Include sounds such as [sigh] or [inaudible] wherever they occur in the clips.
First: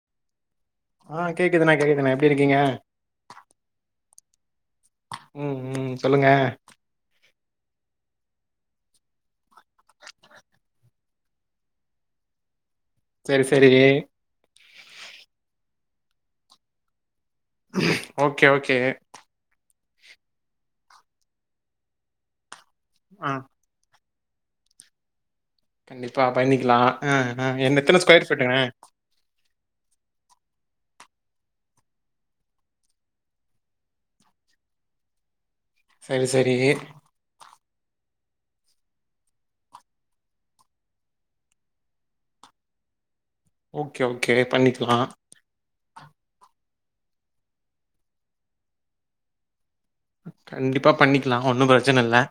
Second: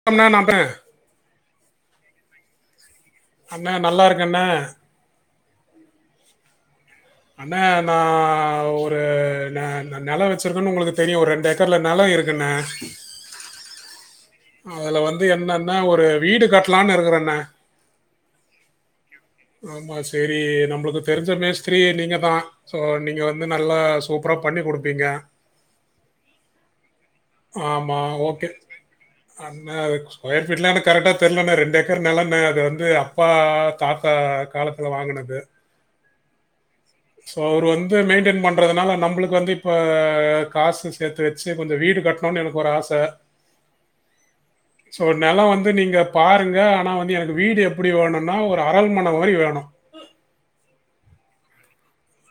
[unintelligible] ஆ கேக்குதுன கேக்குதுன எப்டி இருக்கீங்க அண்ணா நல்லா இருக்கு அண்ணா ம் ம் சொல்லுங்க அண்ணே நா ஒரு நெ நெலோ வச்சிருக்கன்னு உங்களுக்கு தெரியு ஒரு ரெண்டு ஏக் க்கர்ல நெலோ இருக்குண்ணே செரி செரி அதுல வந்து என்னன்ன ஒரு வீடு கட்லான்னு இருக்கருன்னே ஓகே ஓகே ஆமா சேரி நம்மளுக்கு தெரிஞ்ச மேஸ்திரி நீங்க தா சோ நீங்க ஆ வந்து ந நல்லா சூப்பரா பண்ணி குடுப்பீங்க கண்டிப்பா பண்ணிக்கலா ஹ ஹெ என்ன எத்தன ஸ்கொயர் பிட்டுங்க அண்ணே ஸ்கொயர் ஃபீட்ல கரெக்டா தெர்லண்ண ரெண்டு ஏக்கர் நிலண்ணே அது வந்து அப்பா தாதா பா காலத்துல வாங்குனது சேரி சேரி சோ அவரு வந்து மெயின்டெய்ன் பண்றதுனால நம்மளுக்கு வந்து இப்ப காசு சே வச்சு கொஞ்சோ வீடு கட்டணுன்னு எனக்கு ஒரு ஆச ஓகே ஓகே பண்ணிக்கலா சோ நெலோ வந்து நீங்க பாருங்க ஆனா வந்து எனக்கு வீடு எப்டி வேணுனா ஒரு அரண்மன மாரி வேணு கண்டிப்பா பண்ணிக்கலா ஒன்னு பிரச்சன இல்ல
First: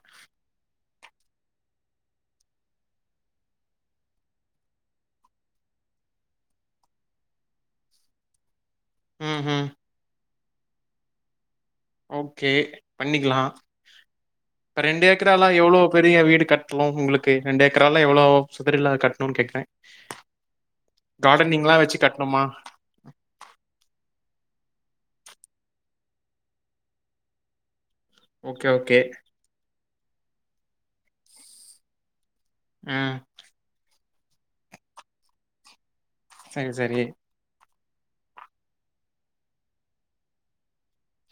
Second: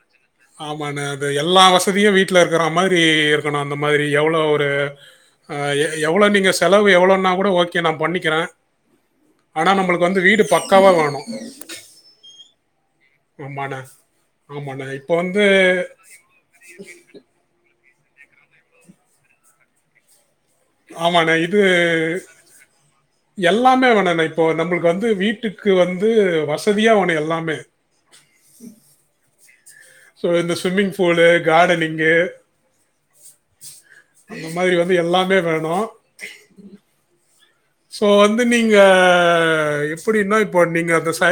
ஆமான அது எல்லா வசதியு வீட்ல இருக்கற மாரி இருக்கணு அந்த மாரி எவ்ளோ ஒரு ஆ எ எவ்ளோ நீங்க செலவு எவ்ளோன்னா கூட ஓகே நா பண்ணிக்கிறே ம் ம் ஆனா நம்மளுக்கு வந்து வீடு பக்காவா வாணு ஓகே பண்ணிக்கலா இப்ப ஆமாண்ணே ரெண்டு இப்போ வந்து ஏக்கராலா எவ்ளோ பெரிய வீடு கட்லு உங்களுக்கு ரெண்டு ஏக்கரால எவ்ளோ சதுரடில கட்ணுன் கேக்றே ஆமாணெ இது எல்லாமே வேணுன இப்போ நம்மளுக்கு வந்து வீட்டுக்கு வந்து வசதியா வேணு எல்லாமே ஓகே ஓகே ஸோ இந்த ஸ்விம்மிங் ஃபூலு காடனிங்கு ம் இந்த மாரி வந்து எல்லாமே வேணு சரி சரி ஸோ வந்து நீங்க எப்படின்னா இப்ப நீங்க அந்த ச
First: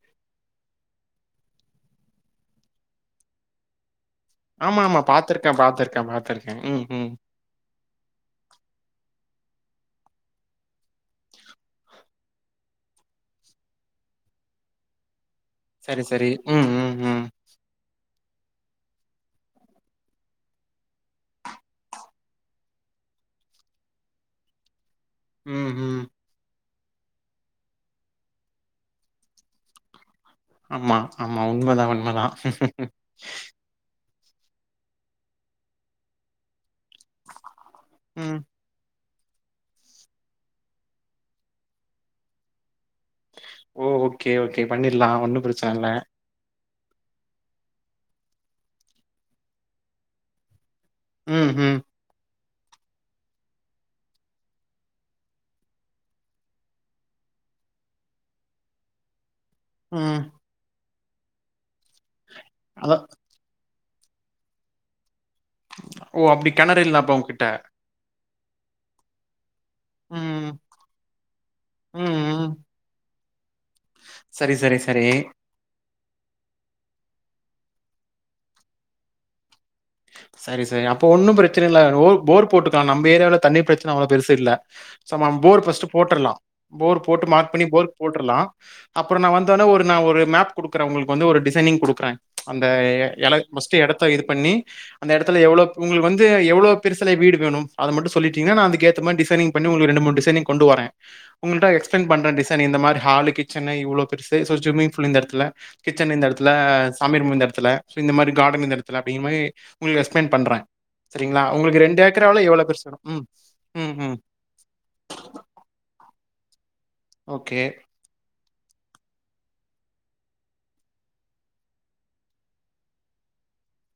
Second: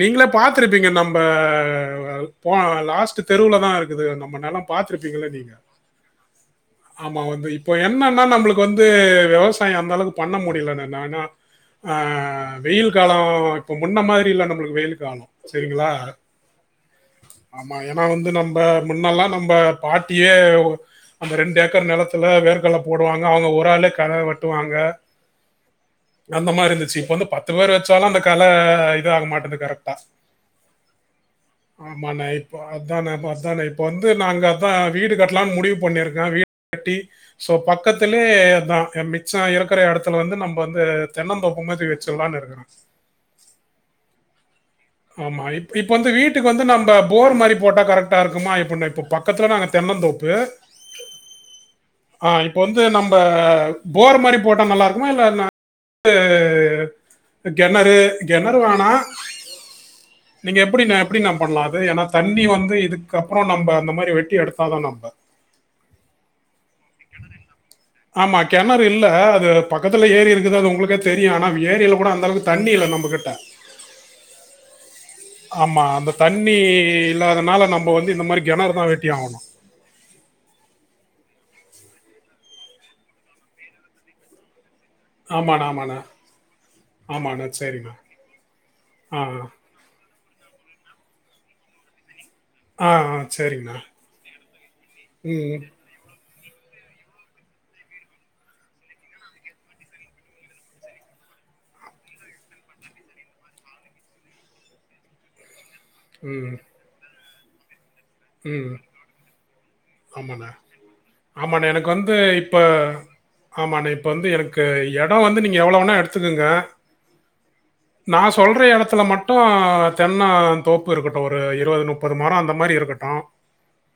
நீங்களே பாத்திருப்பிங்க நம்ப பொ லாஸ்ட் தெருவுலதா இருக் குது நம்ம நெல ஆமா ஆமா பாத்திருப்பிங்கல்ல நீங்க பாத்துருக்கே பாத்துருக்கே பாத்துருக்கே ம் ம் ஆமா வந்து இப் இப்ப என்னன்னா நம்மளுக்கு வந்து விவசாய அந்த அளவுக்கு பண்ண முடில என்னானா ஆ வெயில் கால இப்ப முன்ன மாரி இல்ல நம்மளுக்கு வெயில் கால செரிங்களா சரி சரி ம் ம் ம் ஆமா ஏன்னா வந்து நம்ம முன்னெலா நம்ம பாட்டியே அந்த ரெண்டு ஏக்கர் நெலத்தில வேர்கடல போடுவாங்க அவுங்க ஒரு ஆளே கள வெட்டுவாங்க ம் ம் அந்த மாரி இருந்துச்சு இப்ப வந்து பத்து பேர் வெச்சாலு அந்த கள இதாக மாட்டுது கரெக்டா ஆமா ஆமா உண்மதா ஆமாண உண்மதா இப்ப அதான இப்ப அதான இப்ப வந்து நாங்க அதா வீடு கட்டலான் முடிவு பண்ணிருக்கோ வீடு கட்டி சோ பக்கத்திலயே ம் அதா மிச்ச இருக்க ற எடத்துல வந்து நம்ம வந்து தென்னந்தோப்பு மாதி வெச்சிடலானு இருக்கற ஓ ஓகே ஓகே பண்ணிர்லா ஒன்னு பிரச்சன இல்ல க்கு வந்து நம்ப போர் மாரி போட்டா கரெக்டா இருக்குமா இப்ப ந பக்கத்துல நாங்க தென்னந்தோப்பு ம் ம் ஆ இப்போ வந்து நம்ப போர் மாரி போட்டா நல்லாருக்குமா இல்ல ந து கெணறு கெணறு வேணா ம் நீங்க எப்படி ந எப்படி நா பண்லா அது ஏன்னா தண்ணி வந்து அதா இதுக்கப்பற நம்ப அந்த மாரி வெட்டி எடுத்தாதா நம்ப ஓ அப்டி கெணறில்ல அப்ப உங்க்கிட்ட ஆமா கெணறு இல்ல அது பக்கத்துல ஏரி ம் இருக்குது அது உங்களுக்கே தெரியு ஆனா அந்த ஏரில கூட ம் அந்தளவுக்கு ம் தண்ணி இல்ல நம்பு கிட்ட சரி சரி சரி ஆமா அந்த தண்ணி இல்லாதனால நம்ம வந்து இந்த மாரி கெணறுதா வெட்டி ஆகணு சரி சரி அப்ப ஒன்னு பிரச்சன இல்ல போ போர் போட்டுதா நம்ப ஏரியால தண்ணி பிரச்சன அவ்ளோ பெருசு இல்ல சம போர் ஆமாண்ணா ஃபஸ்ட்டு ஆமாண்ணா போட்டர்லா போர் போட்டு ஆமாண்ணா மார்க் பண்ணி போர் சரிண்ணா போட்ரலா அப்புற ஆ நா வந்தொன ஒரு நா ஒரு மேப் குடுக்குற உங்களுக்கு வந்து ஒரு டிசைனிங் குடுக்குறே அந்த ஆ எ ஆ, எட சரிங்கண்ணா மஸ்ட்டு எடத்த இது பண்ணி அந்த எடத்துல எவ்ளோ ம் உங்கஞ வந்து எவ்ளோ பெருசுல வீடு வேணு அத மட்டு சொல்லிட்டீங்கன்னா நா அதுக்கு ஏத்ந மாரி டிசைிங் பண்ணி உங்களுக்கு ரெண்டு மூணு டிசைனிங் கொண்டு வரே உங்கள்கிட்ட எக்ஸ்பளைன் பண்ற டிசைனு இந்த மாரி ஹாலு கிச்சசு இவ்ளோ பெருசு சோ ஸ்விமிங் பூல் இந்த எடத்துல கிச்சன் இந்த இடத்துல ம் சாமி ரூம் இந்த இடத்துல இந்த மாரி கார்டன் இந்த இடத்துல அப்டிங்க மாரி உங்களுக்கு எக்ஸ்பிளைன் ஆமாண்ன பண்றேன். சரிங்களா? ஆமாண்ன உங்களுக்கு எனக்கு வந்து ஏக்கராவுல இப்ப எவ்வளோ பெருசு வேணும்? ம். ஆமாண்ன ம், இப்ப ம். வந்து எனக்கு எடோ வந்து நீங்க எவ்ள வேனா எடுத்துக்கங்க ஓகே நா சொல்ற எடத்துல மட்டு தென்னந் தோப்பு இருக்கட்டு ஒரு இருவது நுப்பது மரோ அந்த மாரி இருக்கட்டு ஆ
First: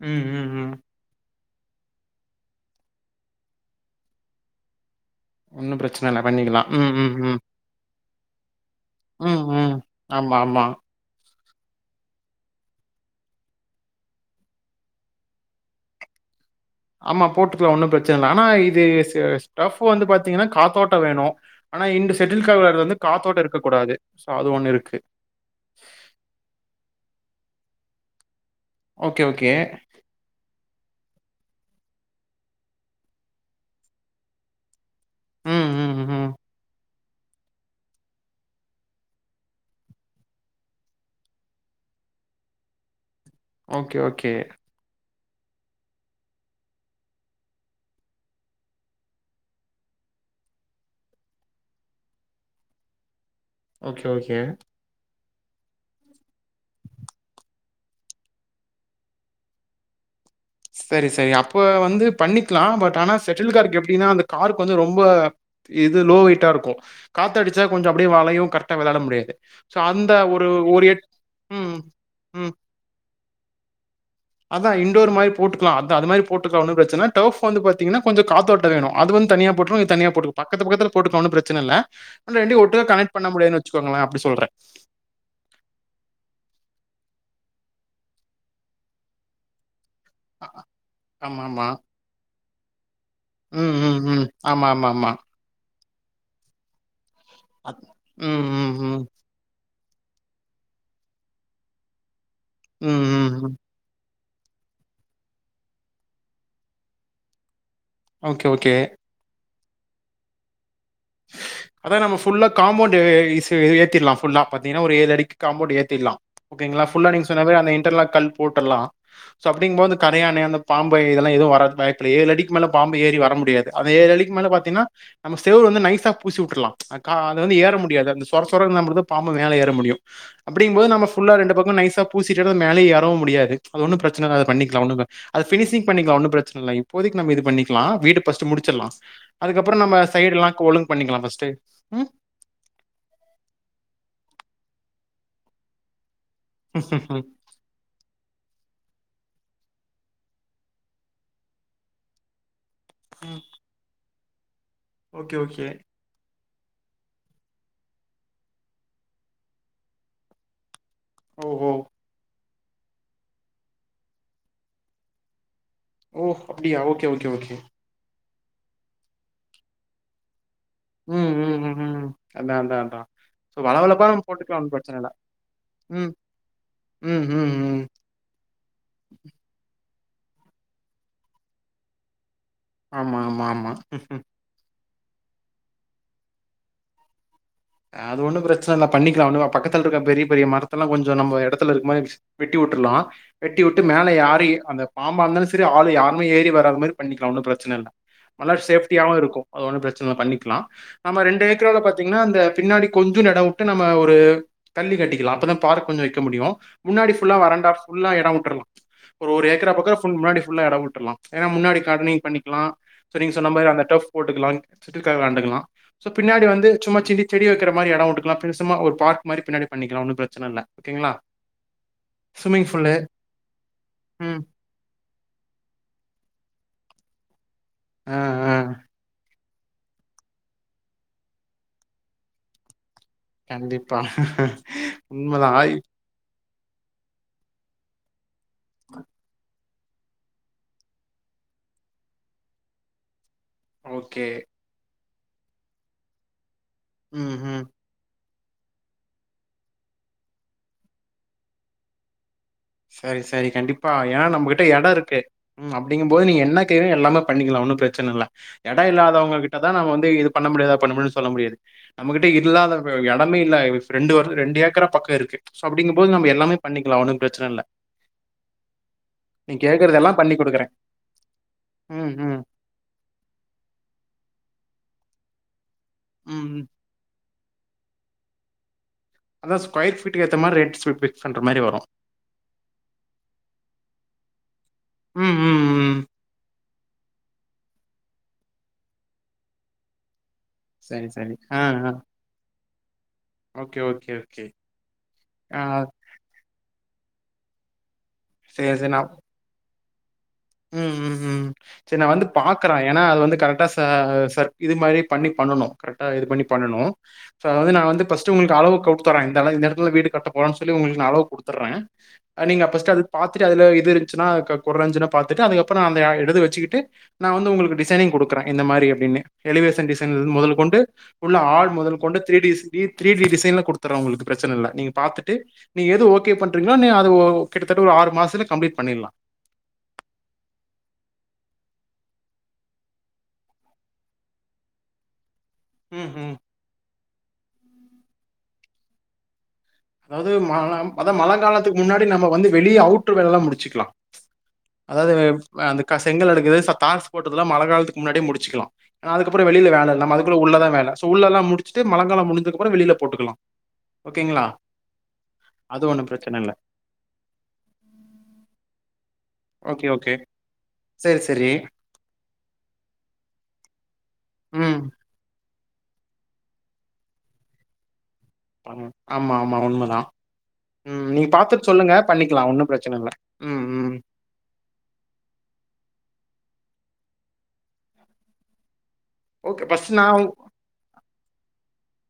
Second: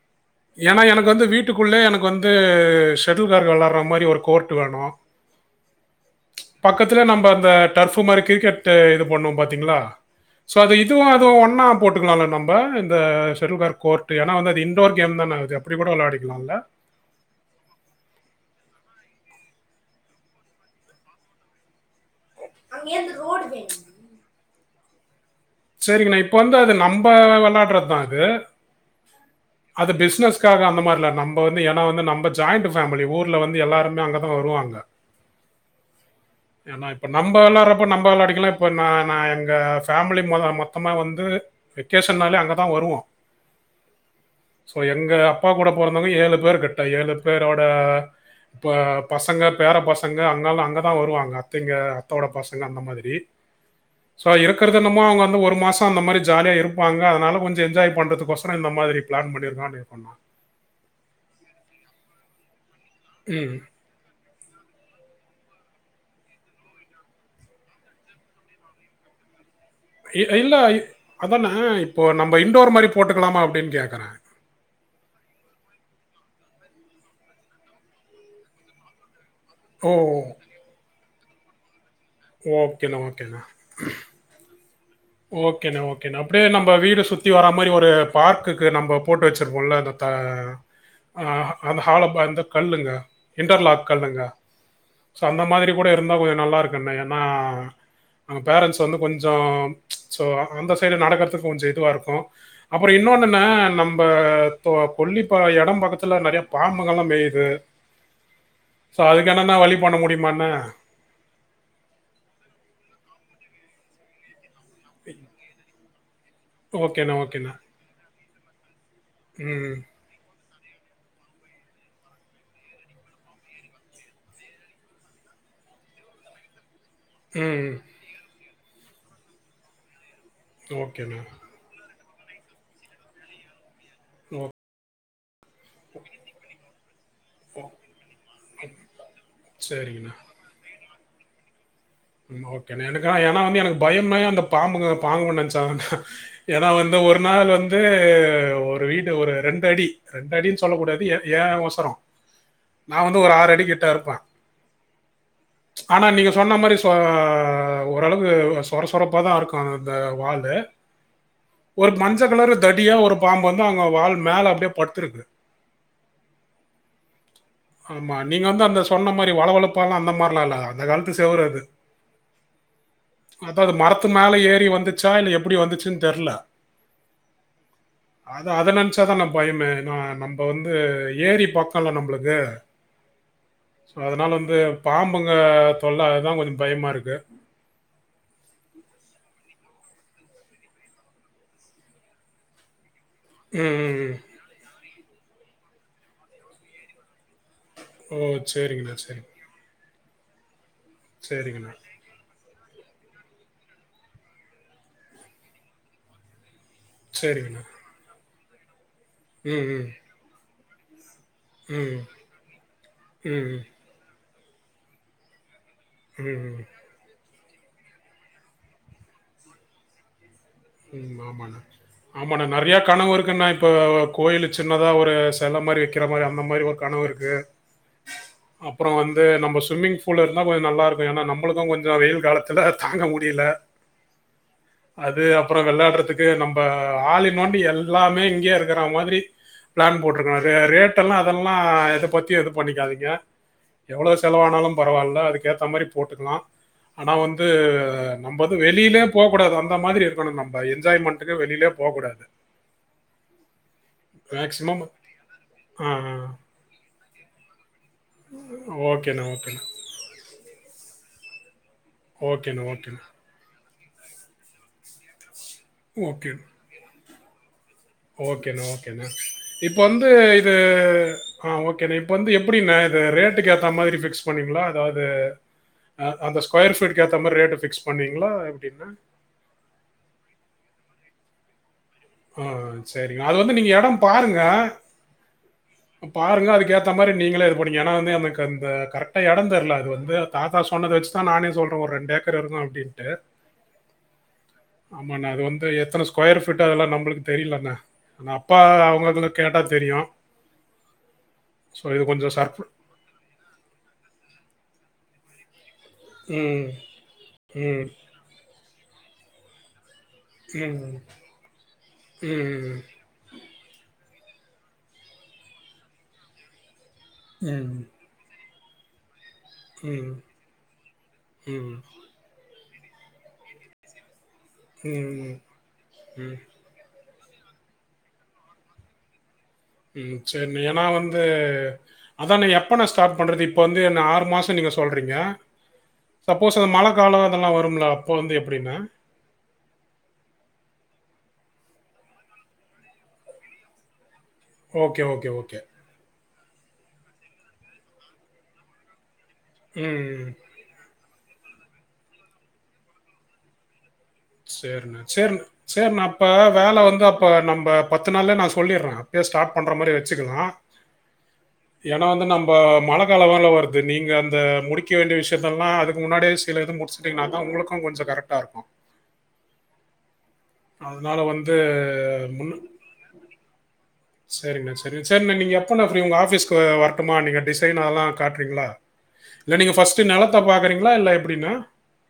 ம், ம், ம். ஏன்னா எனக்கு வந்து வீட் வீட்டுக்குள்ளே எனக்கு வந்து செடில்கார்ட் வெளாட்ற மாரி ஒரு கோர்ட் வேணு ஒன்னு பிரச்சன இல்ல பண்ணிக்கலா டரப்ஃபு மாரி கிரிக்கெட்டு இது பண்ணுவோ ம். பாத்தீங்களா ஆமா, சோ ஆமா. அது இதுவு அதுவு ஒன்னா போட்டுக்கலால நம்ம இந்த செட்டுல்கார் கோர்ட் ஏன்னா வந்து அது இண்டோர் கேம் தான அது அப்டி கூட வெளாடிக்கலால ஆமா போட்டுக்கலா ஒன்னு பிரச்சன இல்ல ஆனா இது ஸ்டப் வந்து பாத்தீங்கன்னா காத்தோட்டோ வேணு ஆனா இந்த செட்டில்கா் வெளாட்றது வந்து காத்தோட்ட இருக்கக்க கூடாது சோ அது ஒண்ணு இருக்கு சேரிங்கண்ணா இப்ப வந்து அது நம்ம வெளாட்றதுதா அது ஓகே ஓகே அது பிசினஸ்க்காக அந்த மாரில்ல நம்ம வந்து ஏன்னா வந்து நம்ம ஜாயிண்ட் ஃபேமிலி ஊர்ல வந்து எல்லாருமே அங்கேதா வருவாங்க ம் ம் ம் இப்ப நம்ம வெளாட்றப்ப நம்ம வெளாடிக்கலா இப்ப நா எங்க ஃபேமிலி மொத்தமா வந்து வெக்கேஷன்னாலே அங்கதா வருவோ ஓகே ஓகே சோ எங்க அப்பா கூட போறந்தவங்க ஏழு பேர் கிட்ட ஏழு பேரோட இப்ப பசங்க பேர பசங்க அங்காலு அங்கதா வருவாங்க அத்தைங்க அத்தோட பசங்க அந்த மாதிரி ஓகே, ஓகே. சோ இருக்கறத நம் ங்க வந்து ஒரு மாசோ அந்த மாரி ஜாலியா இருப்பாங்க அதனால கொஞ்சோ என்ஜாய் பண்றதுக்கோசரோ இந்த மாரி பிளான் பண்ணி இருக்கோ அப்டியே பண்லா செரி செரி அப்ப வந்து பண்ணிக்கலா பட் ஆனா ம். செட்டில்காரருக்கு எப்டின்னா அந்த கார்க்கு வந்து ரொம்ப இது லோ வெயிட்டா இருக்கு காத்த அடிச்சா கொஞ்சோ அப்டியே வழையு கரெக்டா வெளாட முடியாது ஸோ அந்த ஒரு இல்ல ஒரு எட் அதா அண்ண ம். இப்போ நம்ம இன்டோர் மாரி போட்டுக்கலாமா அப்டின்னு கேட்குறே அதா இண்டோர் மாரி போட்டுக்கலா அதா அது மாரி போட்டுக்கலா ஒன்னு பிரச்சன இல்ல டேர்ஃப் வந்து பாத்தீங்கன்ன கொஞ்சோ காத்தோட்டோ வேனு இது வந்து தனியா தனியா ஓ! இது தனியா போட்டுவோ பக்கத்து பக்கத்தில போட்டுக்கலா ஒன்னு பிரச்சன இல்ல ஆனா ரெண்டையு ஒன்னா ஓகேண்ணா, கனெக்ட் பண்ண முடியாது வெ வெச்சுக்கோங்களே அப்டி சொல்றே ஓகேண்ணே ஓகேண்ணா அப்டியே நம்ம வீடு சுத்தி வர மாரி ஒரு பார்க்குக்கு நம்ம போட்டு வெச்சிருக்கோல்ல அ த ஆமாமா. அந்த ஹால அந்த கல்லுங்க ம், இன்டர்லாக் ம், கல்லுங்க ம். ஆமாமாமா. சோ அந்த மாரி கூட இருந்தா கொஞ்சோ நல்லா இருக் குங்கண்ண ஏன்னா அத் நம்ம ம், ம், பேரண்ட்ஸ் வந்து ம். கொஞ்சோ சோ அந்த சைடு நடக்கறதுக்கு கொஞ்ச இதுவா இருக்கு ம், அப்றோ இன்னோன்னுண்ண ம், ம். நம் இப்ப கொல்லிப்ப எடம் பக்கத்துல நெறைய பாம்புங்கல்லா மேயுது ஓகே ஓகே சோ அதுக்கு என்னன்னா வழி பண்ண முடியுமாண்ணே அதா நம்ம ஃபுல்லா காம்பௌண்ட் ஏத்திறலா ஃபுல்லா பாத்தீங்கன்னா ஒரு ஏழு அடிக்கு காம்பௌண்ட் ஏத்திறலா ஓகேங்களா ஓகேண்ணா, ஃபுல்லா நீங்க சொன்ன ஓகேண்ணா. மாரி அந்த இன்டர்லாக் கல் போட்டர்லா சோ ம். அப்டிங்க போது கரையானு அந்த பாம்பு இதெல்லா எதுவு வராது பயத்துல ஏழு அடிக்கு மேல பாம்பு ஏறி வர முடியாது அந்த ஏழு அடிக்கு மேல பாத்தீன்னா நம்ம செவுரு வந்து நைஸ் சா பூசி வுட்டுரலா கா அது வந்து ம். ஏற முடியாது அந்த சொர சொரனா மட்டும் தா பாம்பு மேல ஏற முடியு அப்டிங்கபோது நம்ம ஓகேண்ணா. ஃபுல்லா ரெண்டு பக்கோ நைசா பூசிட்டோனா அது மேலயு ஏறவு முடியாது அது ஒன்னு பிரச்சன இல்ல ஓ அது பண்ணிக்கலா ஒன்னு அது பினிஷிங் பண்ணிக்கலா ஒன்னு பிரெச்சன இல்ல இப்போதைக்கு நம்ப இது பண்ணிக்கலா வீடு பர்ஸ்ட் முடிச்சிரலா அதுக்கப்புறம் நம்ம சரிங்கண்ணா. சைடு எல்லா ஒழுங்கு பண்ணிக்கலா பர்ஸ்ட் ம் ஓகே னே எனக்கா ஏன்னா வந்து எனக்கு பயம்மே அந்த பாம்புங்க பாங்குன்னு நெனச்சா தான்ண ஏன்னா வந்து ஒரு நாள் வந் து ஒரு வீடு ஒரு ரெண்டு அடி ரெண்டு அடினு சொல்லக் கூடாது ஏ ஏ ஒசரோ நா வந்து ஒரு ஆறு அடி கிட்ட இருப்பே ஓகே ஓகே ஆனா நீங்க சொன்ன மாரி இப்ப ஓரளவு சொரசரப்பா தா இருக்கு அந்த வாலு ஓஹோ ஒரு மஞ்ச கலரு தடியா ஒரு பாம்பு வந்து அங்க வால் மேல அப்டியே படுத்திருக்கு ஓ அப்டியா ஓகே ஓகே ஓகே ஆமா நீங்க வந்து அந்த சொன்ன மாதரி வழவழப்பா லா அந்த மாரி லா இல்ல அந்த காலத்து ம் செவுறு ம் அது ம் ம் அதா அதா அதா சோ அதா அது வழவழப்பா மரத்து நம்ம மேல போட்டுக்கலா ஏறி ஒன்னு பிரச்சன வந்துச்சா இல்ல எப்டி வந்துச்சுன்னு ம் தெர்ல ம் ஹும் ம் அது அத நெனச்சா தானா பயமே நா நம்ப வந்து ஏரி பக்கல்ல நம்பளுக்கு ஆமா ஆமா ஆமா சோ அதனால வந்து பாம்புங்க தொல்ல அதுதா கொஞ்சோ பயமா இருக்கு ஆ அது ஒன்னு பிரச்சன இல்ல பண்ணிக்கலா ஒன்னு பக்கத்துல இருக்க பெரிய பெரிய மரத்தெல்லா கொஞ்சோ நம்ப எடத்துல இருக்க மாரி வெட்டி வுட்டுரலா வெட்டி ம், வுட்டு ம், மேலே ம். யாரையு அந்த பாம்பா இருந்தாலு சரி ஆள் யாருமே ஏறி வராத மாரி பண்ணிக்கலா ஒன்னும் பிரச்சன இல்ல ஓ! நல்லா சரிங்கண்ணா, சேஃப்டியாவு சரிங்க. இருக்கு அது ஒண்ணு பிரச்சன இல்ல பண்ணிக்கலா ஆமா ரெண்டு சரிங்கண்ணா, ஏக்ராவுல பாத்தீங்கன்னா அந்த பின்னாடி கொஞ்ச நடவுட்டு நம்ப ஒரு தள்ளி கட்டிக்கலா அப்பதா பார்க் கொஞ்சோ வெக்க முடியு முன்னாடி ஃபுல்லா சரிங்கண்ணா. வராண்டா புல்லா எட வுட்ரலா ஒரு ஒரு ம், ஏக்கரா ம். பாக்க ஃபுல் முன்னாடி புல்லா எடோ உட்டரலா ஏன்னா முன்னாடி ம். கார்டனிங் பண்ணிக்கலாம் சோ ம். நீங்க சொன்ன ம். மாரி அந்த டஃப் போட்டுக்கலா செட்டில்கிளாக் வெளயாண்டுக்கலா சோ பின்னாடி ம். வந்து சும்மா செடி செடி வெக்கிற மாரி எடோ உட்டுகலா பின்னாடி சும்மா ஒரு பார்க் மா பின்னடி பண்ணிக்கலா ஒன்னு பிரச்சன இல்ல ம் ஆமாண்ணே ஆமாண்ணே நறையா ஃபுல்லு கனவு இருக்குண்ணே இப்ப ம் கோயிலுச்ச சின்னதா ஒரு செல மாரி வெக்கிற மாரி அந்த மாரி ஒரு கனவு இருக்கு ஆ ஆ அப்புற வந்து நம்ம சுவிமிங் பூல் இருந்த கொஞ்சோ நல்லா இருக்கு ஏன்னா நம்பளுக்கு கொஞ்சோ வெயில் காலத்துல தாங்க முடி கண்டிப்பா உண்மதா ஆயி வரத்துக்கு நம்ப ஆல் இன் ஒன் எல்லாமே இங்கே இருக்கற மாதிரி பிளான் போட்டுருக்கோ ரேட் எல்லா அதெல்லா எத பத்தியு இது பண்ணிக்காதீங்க எவளோ ஓகே செலவானாலு பரவாயில்ல அதுக்கேத்த மாரி போட்டுக்கலா ஆனா ம் வந்து ம் நம்ப வந்து வெளிலே போ கூடாது அந்த மாதிரி இருக்கணு நம்ப என்ஜாய்மெண்ட்க்கு வெளிலே போ கூடாது சரி சரி கண்டிப்பா ஏன்னா நம்பகிட்ட எட இருக்கு ம் ஆ அப்டிங்கும் ஆ. போது நீங்க என்ன கேளுங்க எல்லாமே பண்ணிக்கலா ஒன்னு பிரச்சன இல்ல எடோ ஓகேண்ணா ஓகேண்ணா இல்லாதவங்கிட்டதா நம்ம வந்து இது பண்ண முடியாதா பண்ண முடியாதா சொல்ல முடியாது நம்மகிட்ட ஓகேண்ணா ஓகேண்ணா இல்லாதவங்க கம்மி இல்ல என் பிரெண்டு வோடுது ரெண்டு ஏக்கரா பக்க இருக்கு சோ அப்டிங்கும் போது நம்ப எல்லாமே பண்ணிக்கலா ஒன்னு பிரச்சன இல்ல ஓகே னே ஓகே னே நீ இப்ப வந்து கேக்குறதெல்லாம் பண்ணி இது குடுக்குறேன். ஆ ஓகே னே இப்ப ம். வந்து ம். எப்டி னே இது ரேட் ட்க்கு ஏத்த மாரி பிக்ஸ் பண்ணீவிங்களா அதாவது அந்த அ ம். ம். ஸ்கொயர் ஃபீட் க்கேத்த மாரி ரேட்டு ஃபிக்ஸ் பண்ணுவீங்களா எப்டிண்ணே அதா ஸ்கொயர் ஃபீட்டுக்கு ஏத்த மாரி ரேட் ஸ் ஃபி ஃபிக்ஸ் பண்ற மாரி வரு ஆ சேரிங்க அது வந்து நீங்க எடோ பாருங்க ம். ம். ம். பாருங்க அதுக்கு ஏத்தா மாரி நீங்களே இது பண்ணிக்கங்க ஏன்னா வந்து எனக்கு அந்த கரெக்டா எடந் தெர்ல அது வந்து தாத்தா சொன்னத சரி, வச்சுதா சரி. நானே ஆ, சொல்றே ஆ. ஒரு ரெண்டு ஏக்கர் இருக்கு அப்டின்ட்டு ஓகே, ஓகே, ஓகே. ஆமாண்ணா அது ஆ வந்து எத்தன ஸ் கொயர் ஃபீட்டு அதெல்லா நம்பளுக்கு தெரியலண்ணே எங்க அப்பா சரி, சரி. நான் அவுங்க இதுல கேட்டா தெரியு ம் ம் ம் செரி நா வந்து சர்ப் பாக்குறே ஏன்னா அது வந்து கரெக்டா ச சர் இது மாரி பண்ணி பண்ணணு கரெக்டா இது பண்ணி ம். பண்ணணு ஸோ அதாவது நா ம். வந்து ஃபஸ்ட்டு உங்களுக்கு அளவு குடுத்தர்றே இந்த அள இந்த எடத்துல வீடு கட்ட போலான் சொல்லி ம். உங்களுக்கு நா அளவு குடுத்தர்றே ஆ நீங்க ம். ஃபஸ்ட்டு அது பாத்துட்டு அதுல இது இருந்துச்னா க குற இஞ்சினா பாத்துட்டு அதுக்கப்புறோ அந்த இடது வச்சுக்கிட்டு நா வந்து உங்குளுக்கு ம். டிசைனிங் குடுக்குறே இந்த மாரி அப்டின்னு எலிவேஷன் டிசைனிங்ல ம். இருந்து முதல் கொண்டு உள்ள ஆல் ம். முதல் கொண்டு three Ds D three D டிசைன்ல குடுத் தர்ற உங்களுக்கு பிரச்சன இல்ல நீங்க ம். பாத்துட்டு நீங்க எது ஓகே ம். பண் றீங்களோ நீ அது ஓ கிட்டத்தட்ட ஒரு ஆறு மாசத்துல கம்ப்ளீட் பண்ணிர்லா ம் சேரிண்ணே ஏன்னா வந்து அதாண்ணா எப்பண்ணா ஸ்டார்ட் பண்றது இப்ப வந்து இன்ன ஆறு மாசோ நீங்க சொல்றீங்க ம், ம். சப்போஸ் அந்த மழ காலோ அதெல்லா வரும்ல அப்போ வந்து எப்டிண்ணே அதாவது மழ அதா மழங்காலத்துக்கு முன்னாடி நம்ம வந்து வெளிய அவுட்ரு வேல எல்லா முடிச்சுக்கலா ஓகே, அதாவது ஓகே, ஓகே. அ அந்த க செங்கல் அடுக்கறது ச தார்ஸ் போட்றதல்லா மழ காலத்துக்கு முன்னாடியே முடிச்சுக்கலா அதுக்கப்புற வெளில வேல இல்ல நம்ம ம். அதுக்குள்ள உள்ளதா வேல சோ உள்ளெல்லா முடிச்சிட்டு மழங்கால முடிந்ததுக்கு அப்புறோ வெளில போட்டுக்கலா ஓகேங்களா சேரிண்ணே சேரிண் அது சேரிண்ணே ஒன்றும் அப்ப பிரச்சனை இல்லை வேல வந்து அப்ப நம்ப பத்து நாள்ல நா சொல்லிறே அப்பயே ஸ்டார்ட் பண்ற ஓகே மாரி ஓகே வச்சுக்கலா சரி சரி ஏன்னா வந்து நம்ப மழ காலோ வேற வருது நீங்க அந்த ம் முடிக்க வேண்டிய விஷ் யத்தெல்லா அதுக்கு முன்னாடியே சில இது முடிச்சிட்டீங்னாத்தா உங்குளுக்கு கொஞ்ச கரக்டா இருக்கு ம் ஆமா ஆமா உண்மதா ம் அதனால நீங்க வந்து பாத்துட் சொல்லுங்க பண்ணிக்கலா ஒன்னு பிரச்சன இல்ல ம் ம் சேரிங்ணே செரி சேரிண்ணே நீங்க எப்பண்ணா ஃப்ரீ உங்க ஆஃபீஸ்க்கு வரட்டுமா நீங்க டிசைன் அதெல்லா காட்றீங்களா இல்ல ஓகே நீங்க ஃபர்ஸ்ட் ஃபஸ்ட்டு நெலத்த பாக்குறீங்களா இல்ல எப்பிடிண்ணா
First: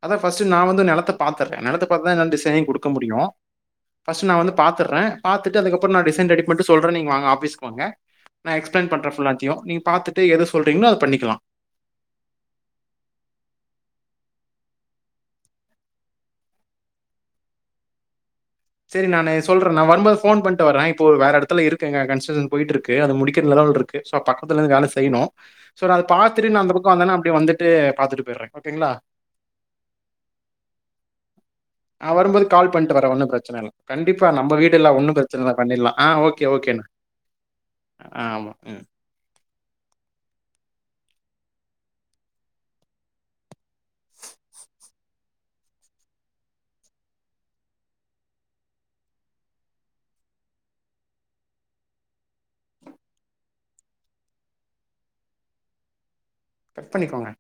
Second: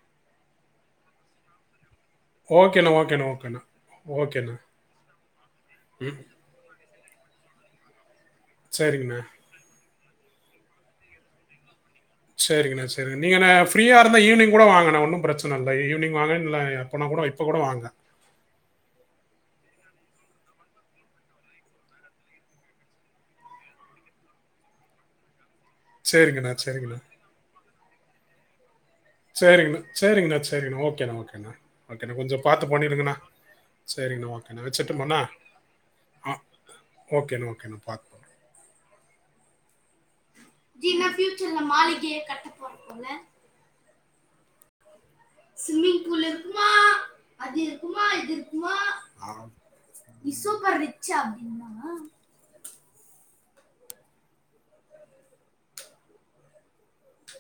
அதா ஃபஸ்ட்டு நா வந்து நெலத்த பாத்தர்றே நெலத்த அப்பதா என்னால டிசைனிங் குடுக்க ஓகேண்ணா முடியு ஓகேண்ணா ஓகேண்ணா ஃபஸ்ட்டு நா வந்து ஓகேண்ணா பாத்தர்றே பாத்துட்டு அதுக்கப்புறோ நா டிசைன் ரெடி பண்ட்டு சொல்றே நீங்க வாங்க ஆஃபிஸ்க்கு வாங்க நா எக்ஸ்பிளைன் பண்றே சரிங்கண்ணா ஃபுல்லாத்தியு நீங்க பாத்துட் டு எது சொல்றீங்களோ அத பண்ணிக்கலா சேரிங்கண்ணே சேரிங் நீங்கண்ணே ஃப்ரீயா இருந்தா ஈவினிங் கூட வாங்கண்ணே ஒன்னு பிரச்சன இல்ல ஈ ஈவினிங் வாங்க இல்ல இப்பனா கூட இப்ப கூட வாங்க செரி நானு சொல்றே நா வரும்போது ஃபோன் பண்ட்டு வரே இப்ப ஒரு வேற எடத்துல இருக்கேங்க கன்ஸ்ட்ரக்ஷன் போயிட்ருக்கு அது முடிக்கிற லெவல் இருக் கு சோ பக்கத்தில இருந்து வேல செய்ணு சோ நா அத பாத்துட்டு சரிங்கண்ணா நா அந்த பக்கோ சரிங்கண்ணா வந்தன்னா அ ப்டியே வந்துட்டு பாத்துட்டு போயிர்றே ஓகேங்களா சேரிங்ண்ணா சேரிங்ண்ணா சேரிங்ண்ணா ஓகேண்ணா ஓகேண்ணா ஓகேண்ணா கொஞ்ச பாத்து பண்ணிடுங்கண்ணா பிரச்சன இல்ல கண்டிப்பா சரிங்கண்ணா நம்ப ஓகேண்ணா வீடுல்ல ஒன்னு வச்சுட்டுமாண்ணா பிரச்சன இல்ல பண்ணிர்லா ஆ ஓகே ஓகேண்ணே ஓகேண்ணா ஓகேண்ணா பா ஆமா ம் ஜி என்ன ஃபியூச்சர்ல மாளிகையே கட்ட போற போல ஸ்விம்மிங் பூல் இருக்குமா அது இருக்குமா இது இருக்குமா இதுசூப்பர் ரிச்சா கட் பண்ணிக்கோங்க